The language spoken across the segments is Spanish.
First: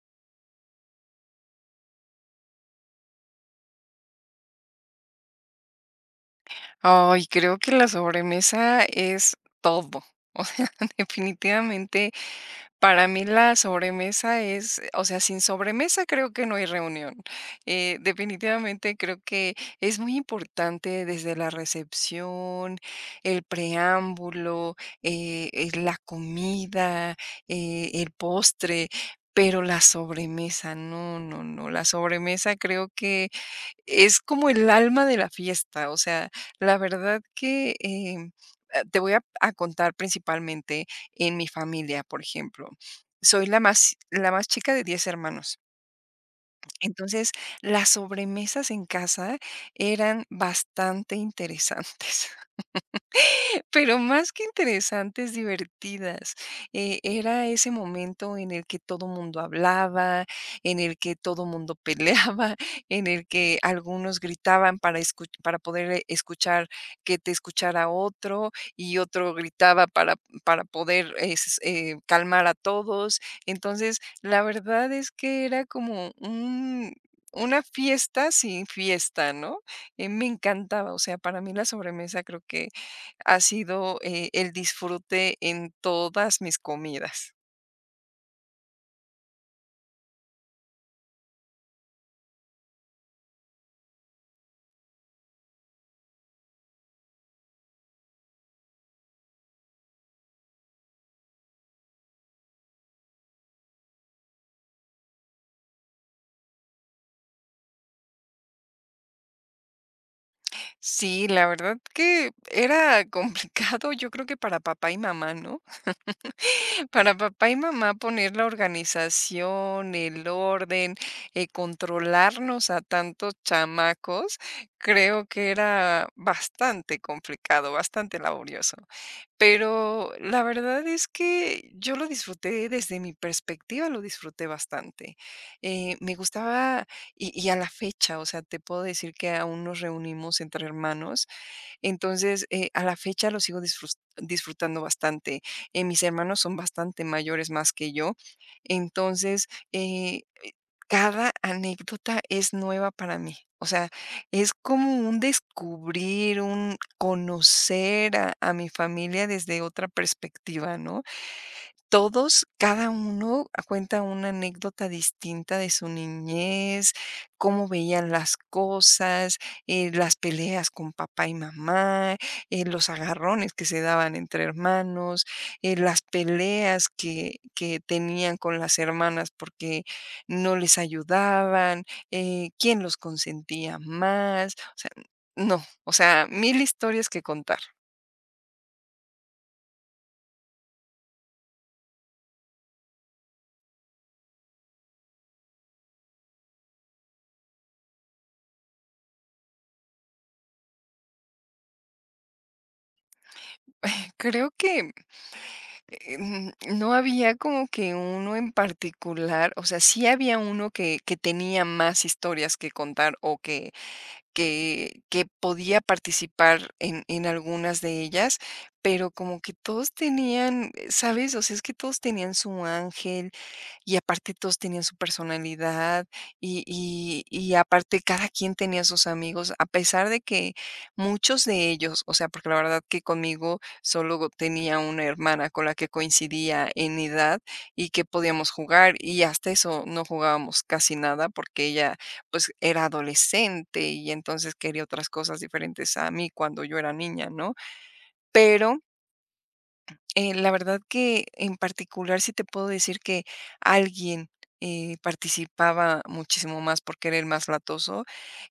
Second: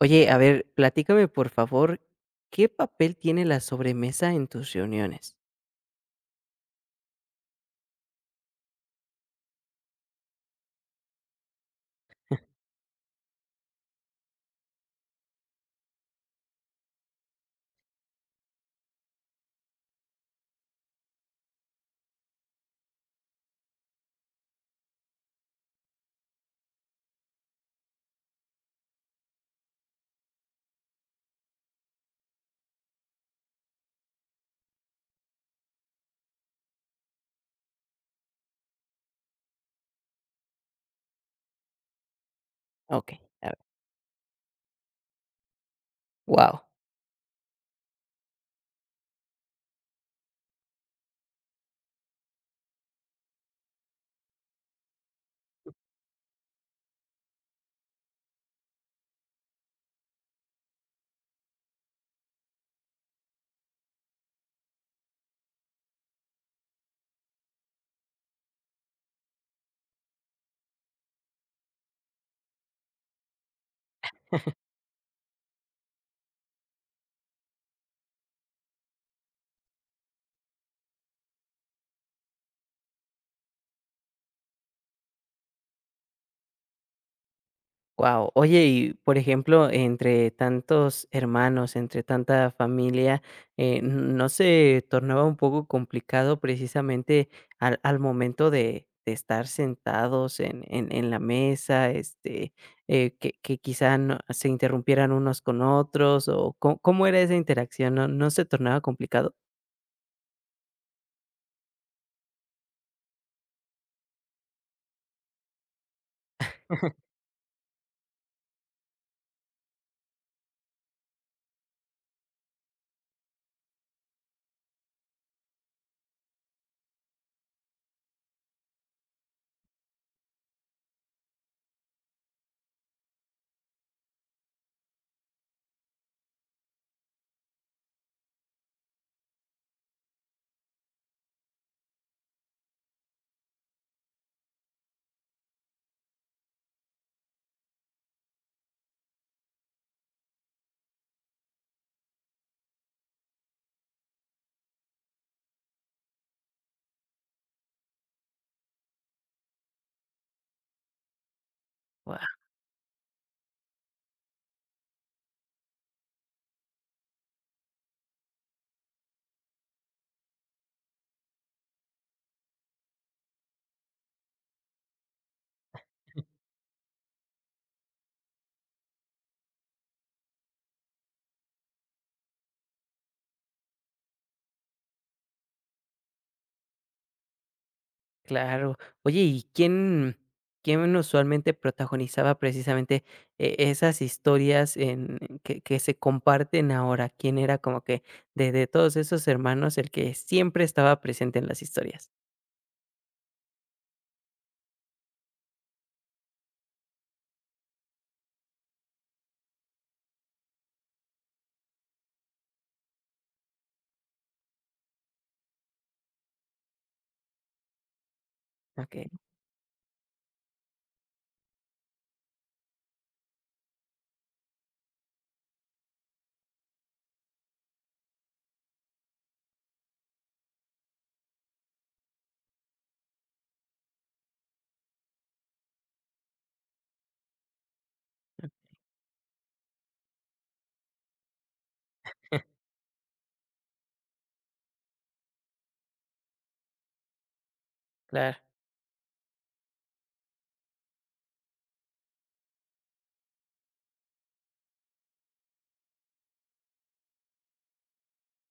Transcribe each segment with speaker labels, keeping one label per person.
Speaker 1: Oye, a ver, platícame, por favor, ¿qué papel tiene la sobremesa en tus reuniones?
Speaker 2: Ay, creo que la sobremesa es todo. O sea, definitivamente para mí la sobremesa es, o sea, sin sobremesa creo que no hay reunión. Definitivamente creo que es muy importante desde la recepción, el preámbulo, la comida, el postre, pero la sobremesa, no, no, no. La sobremesa creo que es como el alma de la fiesta, o sea, la verdad que, te voy a contar principalmente en mi familia, por ejemplo.
Speaker 1: Okey, a
Speaker 2: Soy
Speaker 1: ver.
Speaker 2: la más chica de 10 hermanos.
Speaker 1: Guau,
Speaker 2: Entonces, las sobremesas en casa eran bastante interesantes. Pero más que interesantes, divertidas. Era ese momento en el que todo mundo hablaba, en el que todo mundo peleaba, en el que algunos gritaban para poder, escuchar que te escuchara otro, y otro gritaba para poder, es calmar a todos. Entonces, la verdad es que era como un una fiesta sin fiesta, ¿no? Me encantaba, o sea, para mí la sobremesa creo que ha sido, el disfrute en todas mis comidas.
Speaker 1: guau. Oye, y por ejemplo, entre tantos hermanos, entre tanta familia, ¿no se tornaba un poco complicado precisamente al momento de estar sentados en la mesa, que quizá no se interrumpieran unos con otros, o, co ¿cómo era esa interacción? ¿No se tornaba complicado?
Speaker 2: Sí, la verdad que era complicado, yo creo que para papá y mamá, ¿no? Para papá y mamá poner la organización, el orden, controlarnos a tantos chamacos, creo que era bastante complicado, bastante laborioso. Pero la verdad es que yo lo disfruté desde mi perspectiva, lo disfruté bastante. Me gustaba y a la fecha, o sea, te puedo decir que aún nos reunimos entre hermanos entonces, a la fecha lo sigo disfrutando bastante. Mis hermanos son bastante mayores más que yo. Entonces, cada anécdota es nueva para mí. O sea, es como un descubrir, un conocer a mi familia desde otra perspectiva, ¿no? Todos, cada uno cuenta una anécdota distinta de su niñez, cómo veían las cosas, las peleas con papá y mamá, los agarrones que se daban entre hermanos, las peleas que tenían con las hermanas porque no les ayudaban, quién los consentía más, o sea, no, o sea, mil historias que contar.
Speaker 1: Claro. Oye, ¿y quién quién usualmente protagonizaba precisamente esas historias en que se comparten ahora? ¿Quién era como que de todos esos hermanos el que siempre estaba presente en las historias?
Speaker 2: Creo que no había como que uno en particular, o sea, sí había uno que tenía más historias que contar o que podía participar en algunas de ellas,
Speaker 1: Okey,
Speaker 2: pero como que todos tenían, ¿sabes? O sea, es que todos tenían su ángel, y aparte todos tenían su personalidad y aparte cada quien tenía sus amigos, a pesar de que muchos de ellos, o sea, porque la verdad que conmigo solo tenía una hermana con la que coincidía en edad y que podíamos jugar, y hasta eso no jugábamos casi nada porque ella, pues, era adolescente y entonces quería otras cosas diferentes a mí cuando yo era niña, ¿no?
Speaker 1: claro.
Speaker 2: Pero la verdad que en particular sí te puedo decir que alguien participaba muchísimo más porque era el más latoso,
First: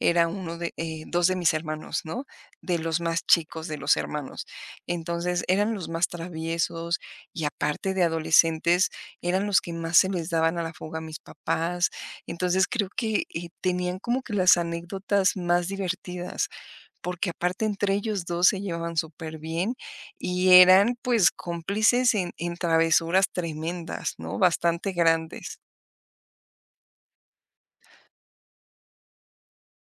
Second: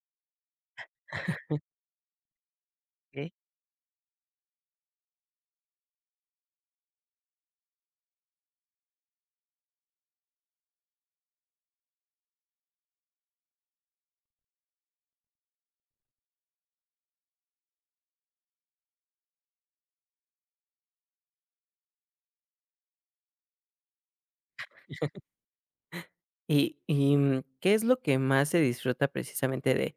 Speaker 2: era uno de dos de mis hermanos, ¿no? De los más
Speaker 1: Okey.
Speaker 2: chicos de los hermanos. Entonces eran los más traviesos y aparte de adolescentes, eran los que más se les daban a la fuga a mis papás. Entonces creo que tenían como que las anécdotas más divertidas porque aparte entre ellos 2 se llevaban súper bien y eran, pues, cómplices en travesuras tremendas, ¿no? Bastante grandes.
Speaker 1: ¿Qué es lo que más se disfruta precisamente de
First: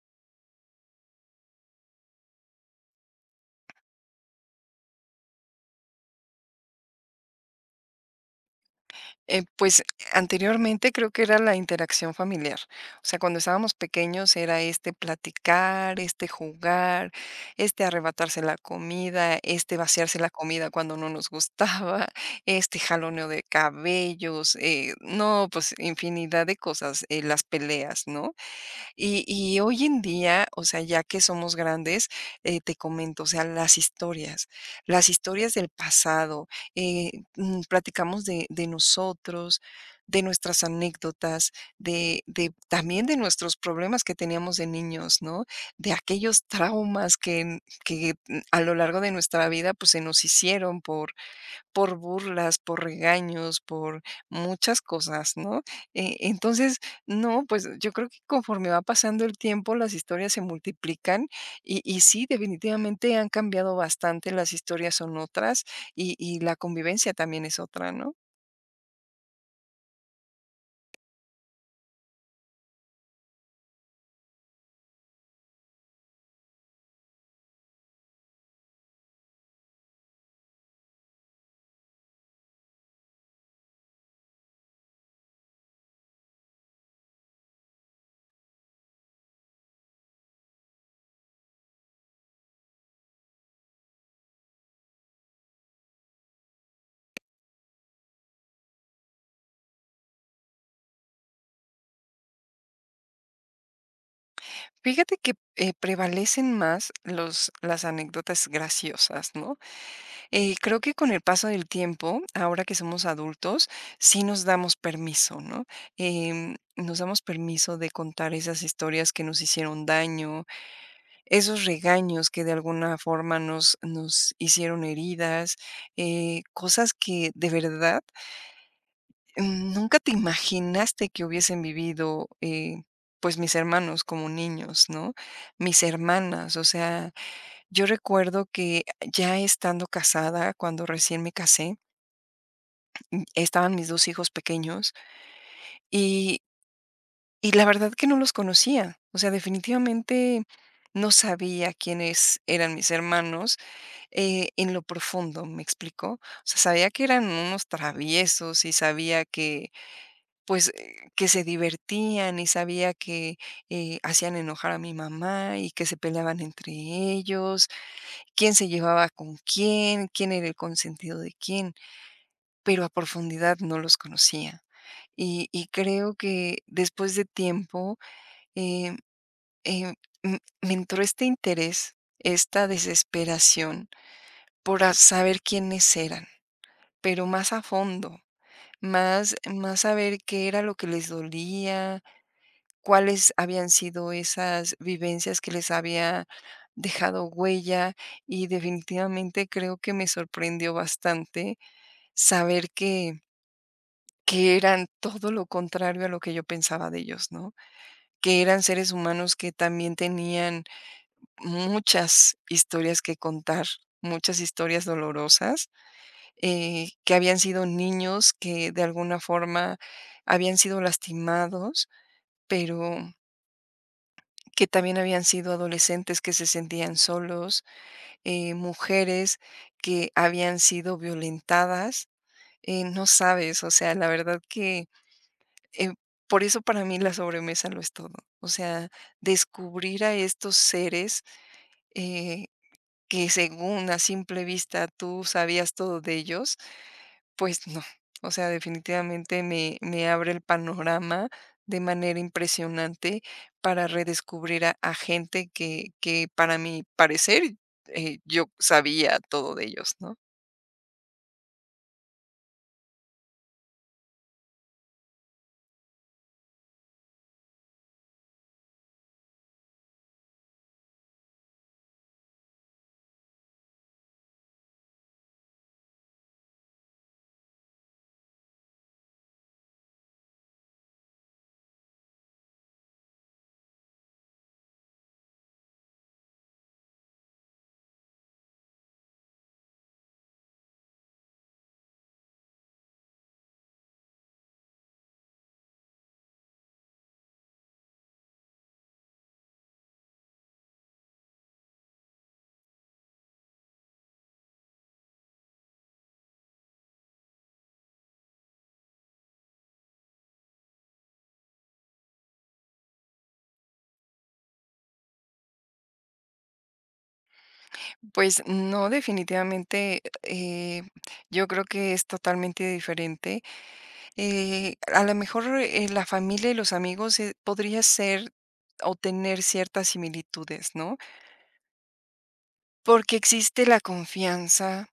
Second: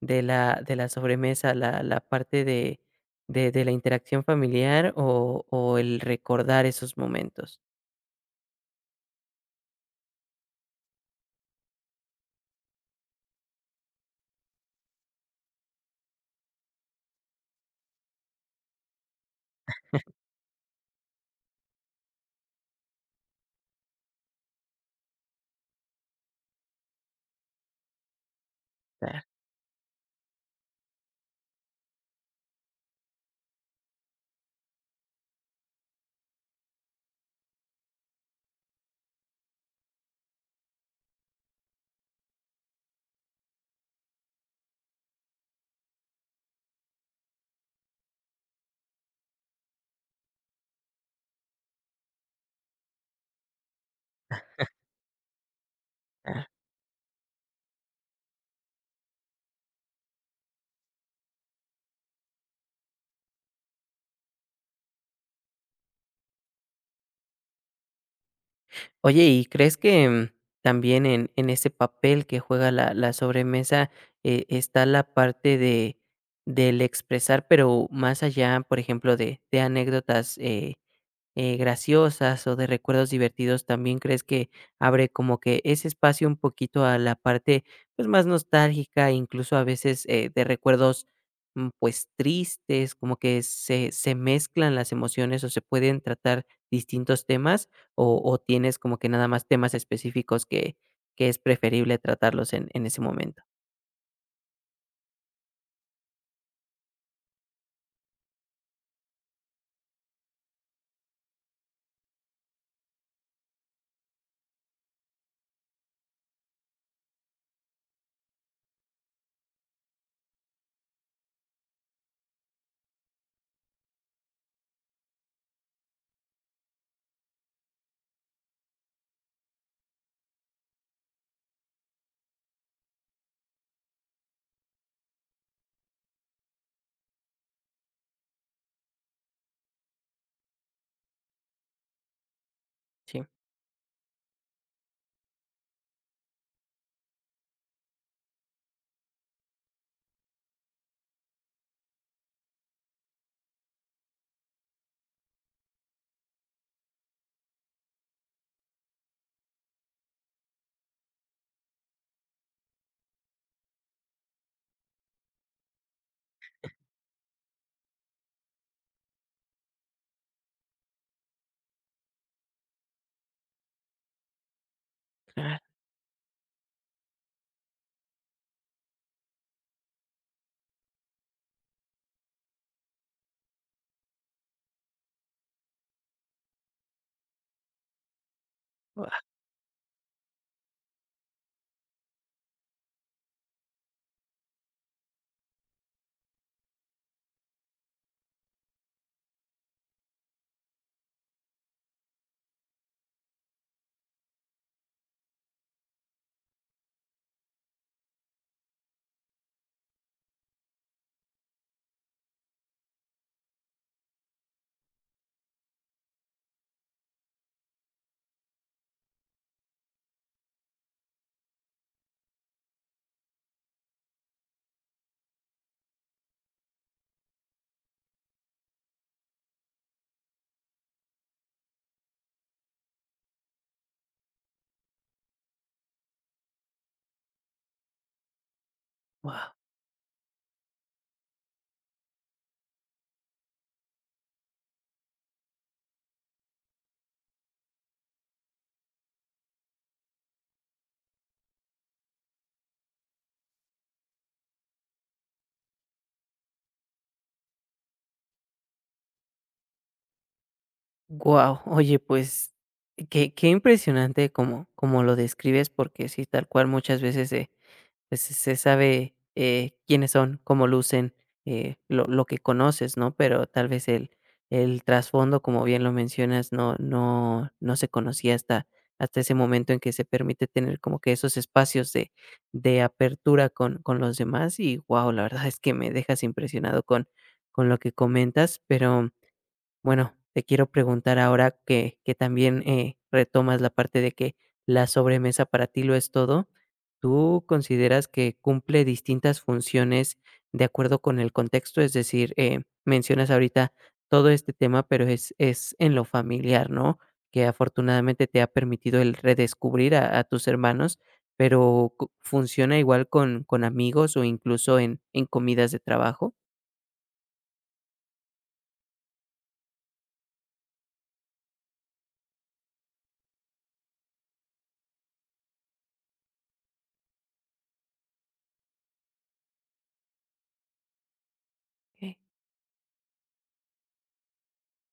Speaker 1: la sobremesa? ¿La parte de la interacción familiar o el recordar esos momentos?
Speaker 2: Pues, anteriormente creo que era la interacción familiar. O sea, cuando estábamos pequeños era este platicar, este jugar, este arrebatarse la comida, este vaciarse la comida cuando no nos gustaba, este jaloneo de cabellos, no, pues, infinidad de cosas, las peleas, ¿no? Y hoy en día, o sea, ya que somos grandes, te comento, o sea, las historias del pasado, eh, platicamos de nosotros, de nuestras anécdotas, de también de nuestros problemas que teníamos de niños, ¿no? De aquellos traumas que a lo largo de nuestra vida, pues, se nos hicieron por burlas, por regaños, por muchas cosas, ¿no? Entonces, no, pues yo creo que conforme va pasando el tiempo, las historias se multiplican y sí, definitivamente han cambiado bastante, las historias son otras y la convivencia también es otra, ¿no?
Speaker 1: Oye, ¿y crees que, mm, también en ese papel que juega la sobremesa, está la parte de del expresar, pero más allá, por ejemplo, de anécdotas, graciosas o de recuerdos divertidos, también crees que abre como que ese espacio un poquito a la parte pues más nostálgica, incluso a veces de recuerdos mm, pues tristes, como que se mezclan las emociones o se pueden tratar distintos temas o tienes como que nada más temas específicos que es preferible tratarlos en ese momento.
Speaker 2: Fíjate que prevalecen más las anécdotas graciosas, ¿no? Creo que con el paso del tiempo, ahora que somos adultos, sí nos damos permiso, ¿no? Nos damos permiso de contar esas historias que nos hicieron daño, esos regaños que de alguna forma nos hicieron heridas, cosas que de verdad nunca te imaginaste que hubiesen vivido. Pues mis hermanos como niños, ¿no? Mis hermanas, o sea, yo recuerdo que ya estando casada, cuando recién me casé,
Speaker 1: Sí.
Speaker 2: estaban mis 2 hijos pequeños y y la verdad que no los conocía. O sea, definitivamente no sabía quiénes eran mis hermanos, en lo profundo, ¿me explico? O sea, sabía que eran unos traviesos y sabía que, pues, que se divertían y sabía que, hacían enojar a mi mamá y que se peleaban entre ellos, quién se llevaba con quién, quién era el consentido de quién, pero a profundidad no los conocía. Y creo que después de tiempo, eh, eh, m me entró este interés, esta desesperación por a saber quiénes eran, pero más a fondo, más saber qué era lo que les dolía, cuáles habían sido esas vivencias que les había dejado huella, y definitivamente creo que me sorprendió bastante saber que eran todo lo contrario a lo que yo pensaba de ellos, ¿no? Que eran seres humanos que también tenían muchas historias que contar, muchas historias dolorosas, que habían sido niños que de alguna forma habían sido lastimados, pero que también habían sido adolescentes que se sentían solos, mujeres que habían sido violentadas. No sabes, o sea, la verdad que eh, por eso para mí la sobremesa lo es todo. O sea,
Speaker 1: Wow.
Speaker 2: descubrir a estos seres eh, que según a simple vista tú sabías todo de ellos, pues no. O sea, definitivamente me abre el panorama de manera impresionante para redescubrir a gente que para mi parecer yo sabía todo de ellos, ¿no?
Speaker 1: Wow, oye, pues, qué qué impresionante como como lo describes, porque sí, tal cual muchas veces se, pues, se sabe, quiénes son, cómo lucen, lo que conoces, ¿no? Pero tal vez el trasfondo, como bien lo mencionas, no se conocía hasta hasta ese momento en que se permite tener como que esos espacios de apertura con los demás y, wow, la verdad es que me dejas impresionado con lo que comentas, pero bueno, te quiero preguntar ahora que también, retomas la parte de que la sobremesa para ti lo es todo, ¿tú consideras que cumple distintas funciones de acuerdo con el contexto? Es decir, mencionas ahorita todo este tema, pero es en lo familiar, ¿no? Que afortunadamente te ha permitido el redescubrir a tus hermanos, pero, ¿cu ¿funciona igual con amigos o incluso en comidas de trabajo?
Speaker 2: Pues no, definitivamente yo creo que es totalmente diferente. A lo mejor, la familia y los amigos, podría ser o tener ciertas similitudes, ¿no?
Speaker 1: Okey.
Speaker 2: Porque existe la confianza,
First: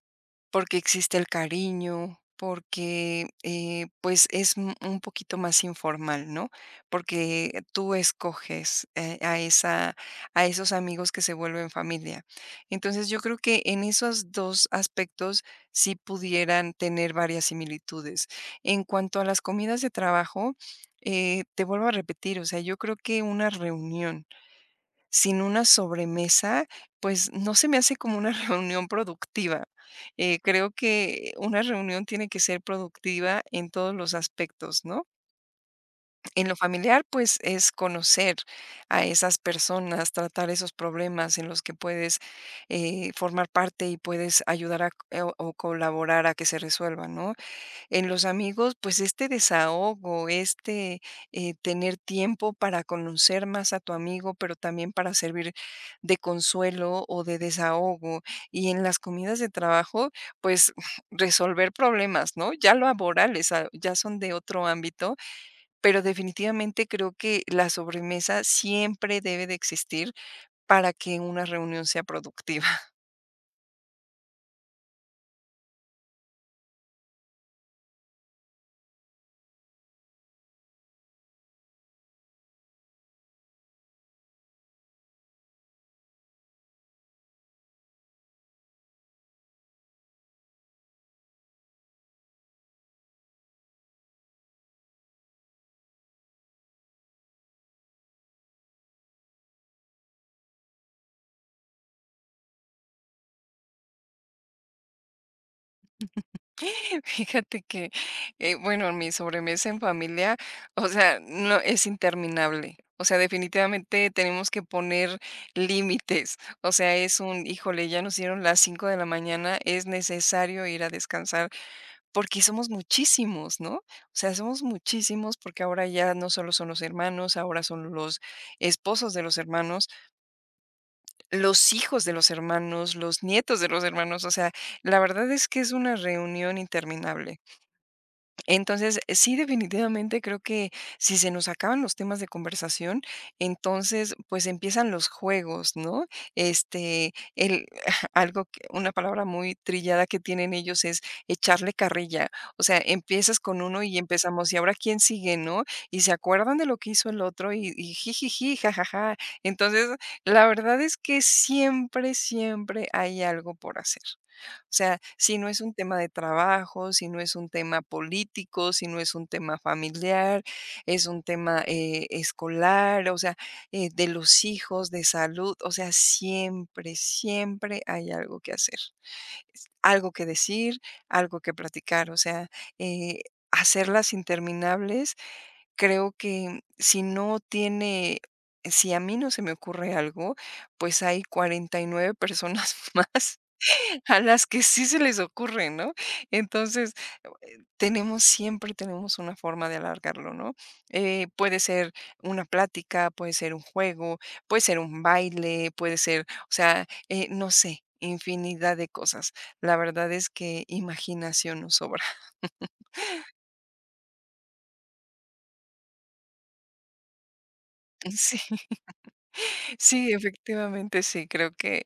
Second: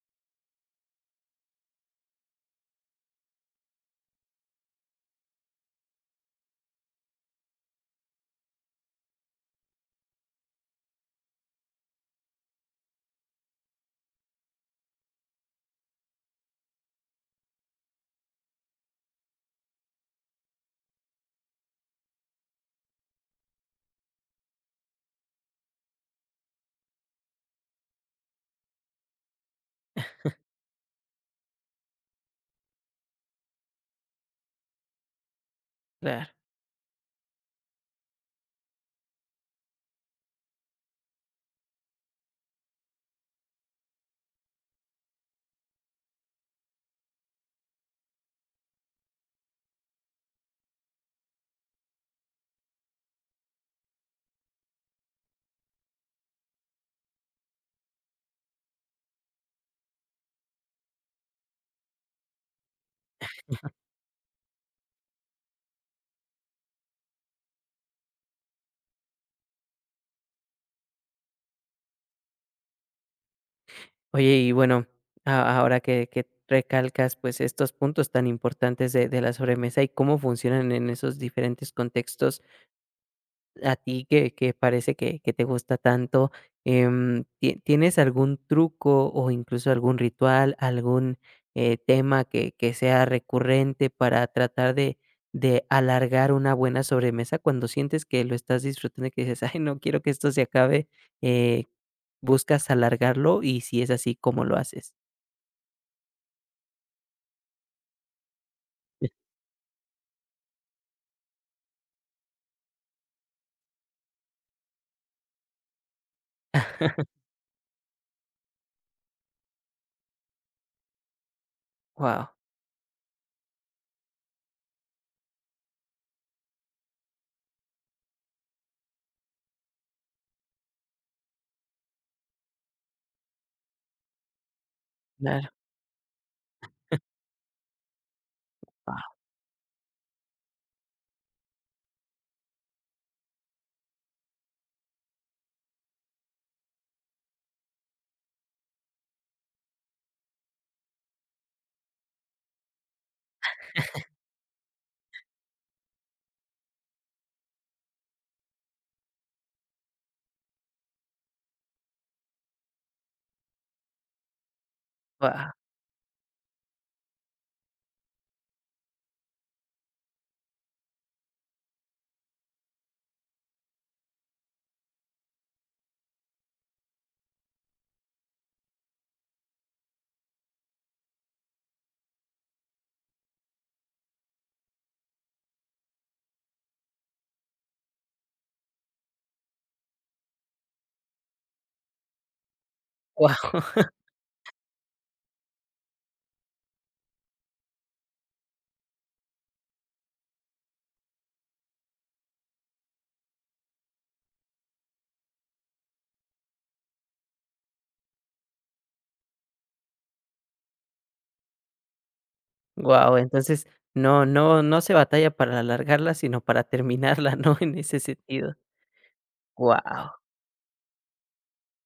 Speaker 2: porque existe el cariño, porque, pues, es un poquito más informal, ¿no? Porque tú escoges, a esos amigos que se vuelven familia. Entonces, yo creo que en esos 2 aspectos sí pudieran tener varias similitudes. En cuanto a las comidas de trabajo, te vuelvo a repetir, o sea, yo creo que una reunión sin una sobremesa, pues no se me hace como una reunión productiva. Creo que una reunión tiene que ser productiva en todos los aspectos, ¿no?
Speaker 1: Claro.
Speaker 2: En lo familiar, pues es conocer a esas personas, tratar esos problemas en los que puedes formar parte y puedes ayudar o colaborar a que se resuelvan, ¿no? En los amigos, pues este desahogo, este, tener tiempo para conocer más a tu amigo, pero también para servir de consuelo o de desahogo. Y en las comidas de trabajo, pues resolver problemas, ¿no? Ya laborales, ya son de otro ámbito, pero definitivamente creo que la sobremesa siempre debe de existir para que una reunión sea productiva.
Speaker 1: Oye, y bueno, a ahora que recalcas, pues, estos puntos tan importantes de la sobremesa y cómo funcionan en esos diferentes contextos, a ti que parece que te gusta tanto, em, ¿tienes algún truco o incluso algún ritual, algún, tema que sea recurrente para tratar de alargar una buena sobremesa cuando sientes que lo estás disfrutando y que dices: "Ay, no quiero que esto se acabe", eh, ¿buscas alargarlo? Y si es así, ¿cómo lo haces?
Speaker 2: Fíjate que, bueno, mi sobremesa en familia, o sea, no, es interminable. O sea, definitivamente tenemos que poner límites. O sea, es híjole, ya nos dieron las 5 de la mañana, es necesario ir a descansar
Speaker 1: Wow,
Speaker 2: porque somos muchísimos, ¿no? O sea, somos muchísimos porque ahora ya no solo son los hermanos, ahora son los esposos de los hermanos, los hijos de los hermanos, los nietos de los hermanos. O sea, la verdad es
Speaker 1: claro,
Speaker 2: que es una reunión interminable. Entonces, sí, definitivamente creo que si se nos acaban los temas de conversación, entonces, pues empiezan los juegos, ¿no? Este, algo que, una palabra muy trillada que tienen ellos es echarle carrilla. O sea, empiezas con uno y empezamos, y ahora quién sigue, ¿no? Y se acuerdan de lo que hizo el otro y jijiji, jajaja. Entonces, la verdad es que siempre, siempre hay algo por hacer. O sea, si no
Speaker 1: guau,
Speaker 2: es un tema de trabajo, si no es un tema político, si no es un tema familiar, es un tema escolar, o sea, de los hijos, de salud, o sea, siempre, siempre hay algo que hacer, es algo que decir, algo que platicar, o sea, eh, hacerlas interminables, creo que si no tiene... Si a mí no se me ocurre algo, pues hay 49 personas
Speaker 1: wow,
Speaker 2: más a las que sí se les ocurre, ¿no? Entonces, tenemos siempre tenemos una forma de alargarlo, ¿no? Puede ser una plática, puede ser un juego, puede ser un baile, puede ser, o sea, no sé, infinidad de cosas. La verdad es que imaginación nos sobra.
Speaker 1: wow. Entonces, no se batalla para alargarla, sino para terminarla, ¿no? En ese
Speaker 2: Sí.
Speaker 1: sentido.
Speaker 2: Sí,
Speaker 1: Wow,
Speaker 2: efectivamente, sí, creo que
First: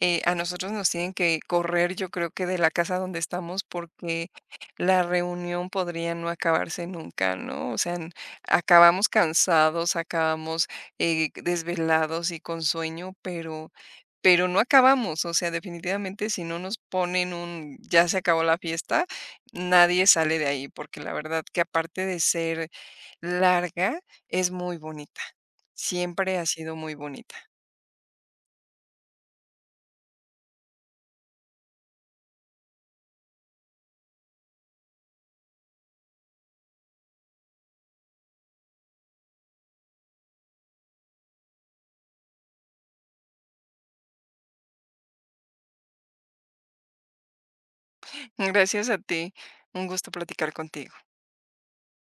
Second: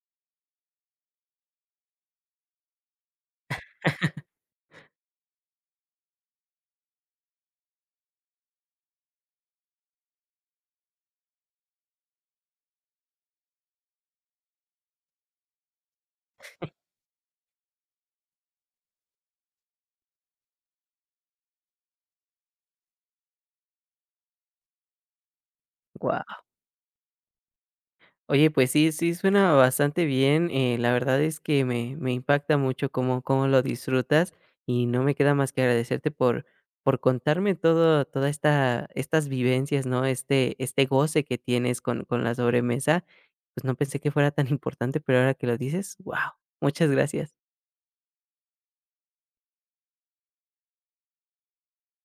Speaker 2: a nosotros nos tienen que correr, yo creo que de la casa donde estamos, porque la reunión podría no acabarse nunca, ¿no? O sea, acabamos cansados, acabamos desvelados y con sueño, pero, no acabamos, o sea, definitivamente si no nos ponen un ya se acabó la fiesta, nadie sale de ahí, porque la verdad que aparte de ser larga, es muy bonita.
Speaker 1: wow.
Speaker 2: Siempre ha sido muy bonita.
Speaker 1: Oye, pues sí, sí suena bastante bien, la verdad es que me impacta mucho cómo cómo lo disfrutas, y no me queda más que agradecerte por contarme todo toda esta estas vivencias, ¿no? Este este goce que tienes con la sobremesa, pues no pensé que fuera tan importante, pero ahora que lo dices, wow. Muchas gracias.
Speaker 2: Gracias a ti. Un gusto platicar contigo.